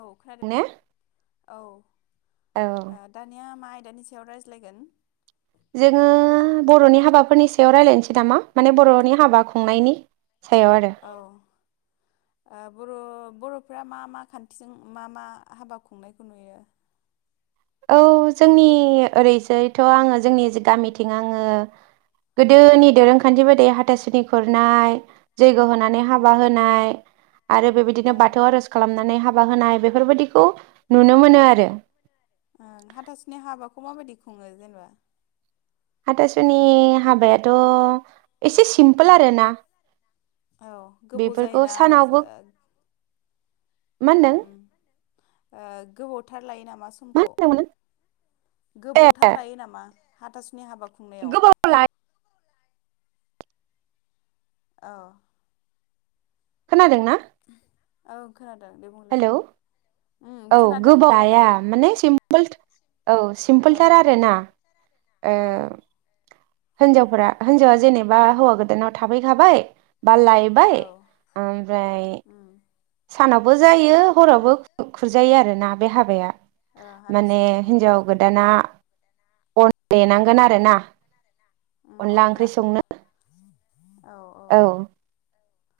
औ नो खोनादों औ दानिया माइ दानि सायाव रायज्लायगोन? जोंङो बर'नि हाबाफोरनि सायाव रायजलायनोसै नामा? माने बर'नि हाबा खुंनायनि। सायाव आरो औ बर' बर'फ्रा मा मा खान्थिजों मा मा हाबा खुंनायखौ नुयो? औ जोंनि ओरैजायथ' आङो जोंनि गामिथिं आङो गोदोनि दोरोंखान्थि बाददि हाथासुनि खुरनाय जैग्य होनानै हाबा उम होनाय। आरो बेबायदिनो औ बाथौ आर'ज खालामनानै हाब हाबा होनाय बेफोरबायदिखौ नुनो मोन आरो। ओं हाथासुनि हाबाखौ माबायदि खुङो जेनेबा? हाथासुनि हाबायाथ' एसे सिमपोल उम आरोना औ गोबाव बेफोरखौ जायोना लास सानावबो ओ मा ओ होनदों गोबावथार लायो नामा मा समखौ, होनदोंमोन ए गोबावथार लायो नामा? हाथासुनि हाबा खुंनायाव। गोबाव लायो औ। खोनादों ना? औ। खोनादों दे बुंलाय हेलौ उम औ खोनादों खोनादों गोबावाया माने सिमपोल औ औ सिम्पोलथार आरोना ओ। औ हिनजावफोरा हिनजावा जेनेबा हौवा गोदानाव थाफैखाबाय बा लायबाय औ ओमफ्राय उम सानावबो जायो हरावबो खुरजायो आरो ना बे हाबाया। ओ माने हाथासुनिखौ आरो हिनजाव गोदाना अन देनांगोन आरोना। अनला ओंख्रि संनो औ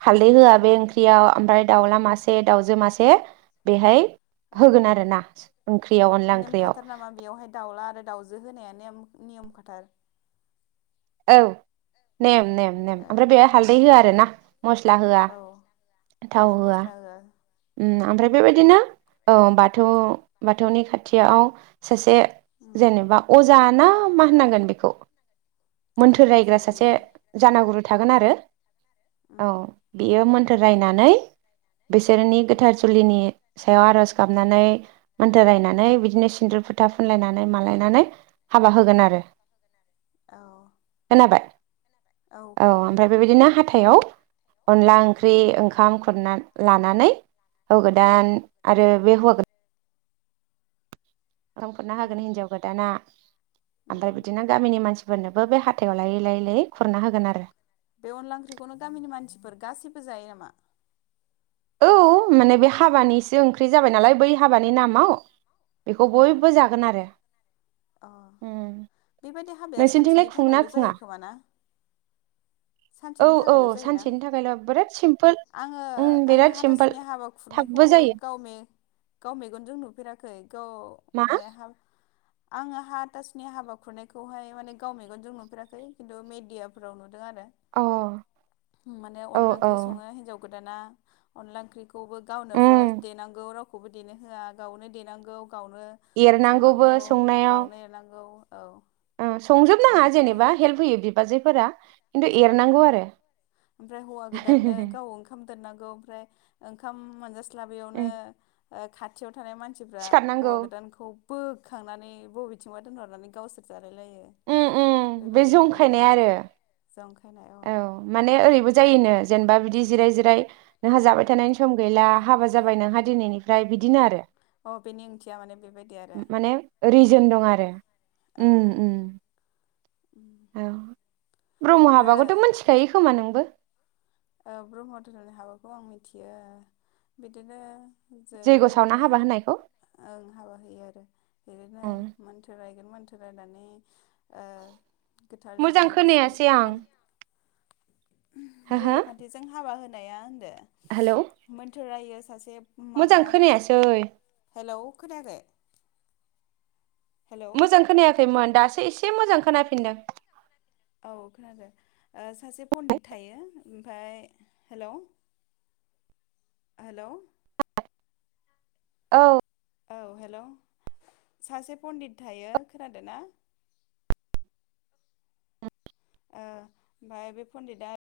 हालदै होआ बे ओमफ्राय ओंख्रियाव ओमफ्राय दाउला मासे से दाउजो मासे बेहाय औ होगोन आरो ना ओंख्रियाव अनला ओंख्रियाव। दाावजो होनाया नियम खाथार औ। नेम नेम नेम ओमफ्राय बे हालदै ओ औ होआ आरो ना मस्ला होआ औ थाव हालदै होआ। मस्ला ओम उम ओमफ्राय उम बेबायदिनो औ बाथौ बाथौनि खाथियाव सासे उम जेनेबा अज जाना मा होननांगोन बेखौ? औ मोन्थोर अजा रायग्रा सासे दौरि जानागुरु थागोन आरो। औ उम बेयो मोनथो रायनानै बिसोरनि उम गोथार जुलिनि सायाव आरज गाबनानै मान्थोर रायनानै बिदिनो सिन्दुर फोथा फुनलायनानै मालायनानै हाबा होगोन आरो। औ। हाबाय औ ओमफ्राय बेबायदिनो हाथ हाथायाव अनला ओंख्रि, ओंखाम खुरना लानानै होवा गोदान आरो बे हौवा गोदान ओंखाम खुरना उम होगोन हिन्जाव गोदाना उम ओमफ्राय बिदिनो गामिनि मानसि फोरनोबो बे हाथायाव लायै लायै लायै खुरना होगोन आरो। बे अनला ओंख्रिखौनो गामिनि मानसिफोर गासिबो जायो नामा? औ माने बे हाबानिसो ओंख्रि जाबाय नालाय बै हाबानि नामाव। बेखौ औ बयबो जागोन आरो अ उम बेबायदि हाबाया सानसेनि नोंसोरनिथिंलाय खुङो ना थाखायल' जायो खुङा? खोमा ना औ सानसेनि औ थाखायल' जायोना? सानसेनि थाखायल' बिराद सिम्पोल आङो उम आङो बिराद सिम्पोल हाथासुनि हाबा खुरनायखौ थाबबो जायो गाव मे-गाव मेगनजों नुफे फेराखै। ग मा माने हा आङो हाथासुनि हाबा खुरनायखौहाय माने गाव मेगनजों नुफेराखै खिन्थु मेडियाफोराव नु दो आरो अ माने औ अनला औ ओंख्रि सङो हिनजाव गो दाना अनला ओंख्रिखौ खौबो गावनो फार्स्ट उम देनांगौ राव रावखौबो देनो होआ गावनो देनांगौ। गावनो एरनांगौबो संनांगौ संनायाव गावनो एरनांगौ। औ। ओ संजोब नाङा बेनिफ्राय जेनेबा हेल्प होयो बि बाजैफोरा औ ओमफ्राय हौवा गोदाननो गाव ओंखाम दोननांगौ गौ ओमफ्राय ओंखाम मोनजा स्लाबियावनो ओ खाथियाव थानाय मानसिफ्रा सिखारनांगौ हौवा गोदानखौ बोखांनानै बबेथिंबा दोनहरनानै गावसोर जा उम उम बे जंखायनाय आरो। दंखाय औ माने ओरैबो जायोनो जेनेबा बिदि जिराय जिराय नोंहा जाबाय थानायनि सम गैला हाबा जाबाय नोंहा दिनैनि ओमफ्राय बिदिनो आरो औ बेनि ओंथिया माने बेबायदि आरो माने रिजोन दं आरो औ उम उम उम औ दा जायोखोमा नोंबो औ ब्रह्म धोरोमनि हाबाखौ आं मिथियो बिदिनो जैग सावना होनानै हाबा होनायखौ ओं हाबा होयो आरो बिदिनो उम मोनथोर रायगोन मोन थरायनानै ओ गोथार मोजां जुलि बिसोर खालामो हा हा नों हाबा होनाया होनदो मोनथोर रायो मोजां खोनायासै हेलौ खोनायाखै हेलौ मोजां खोनायाखैमोन दासो एसे मोजां खोनाफिनदों औ खोनादों ओ सासे पण्डित थायो ओमफाय हेलौ हेल औ औ हेलौ सासे पण्डित थायो खोनादों ना ओ ओमफ्राय बे पण्डिआ आ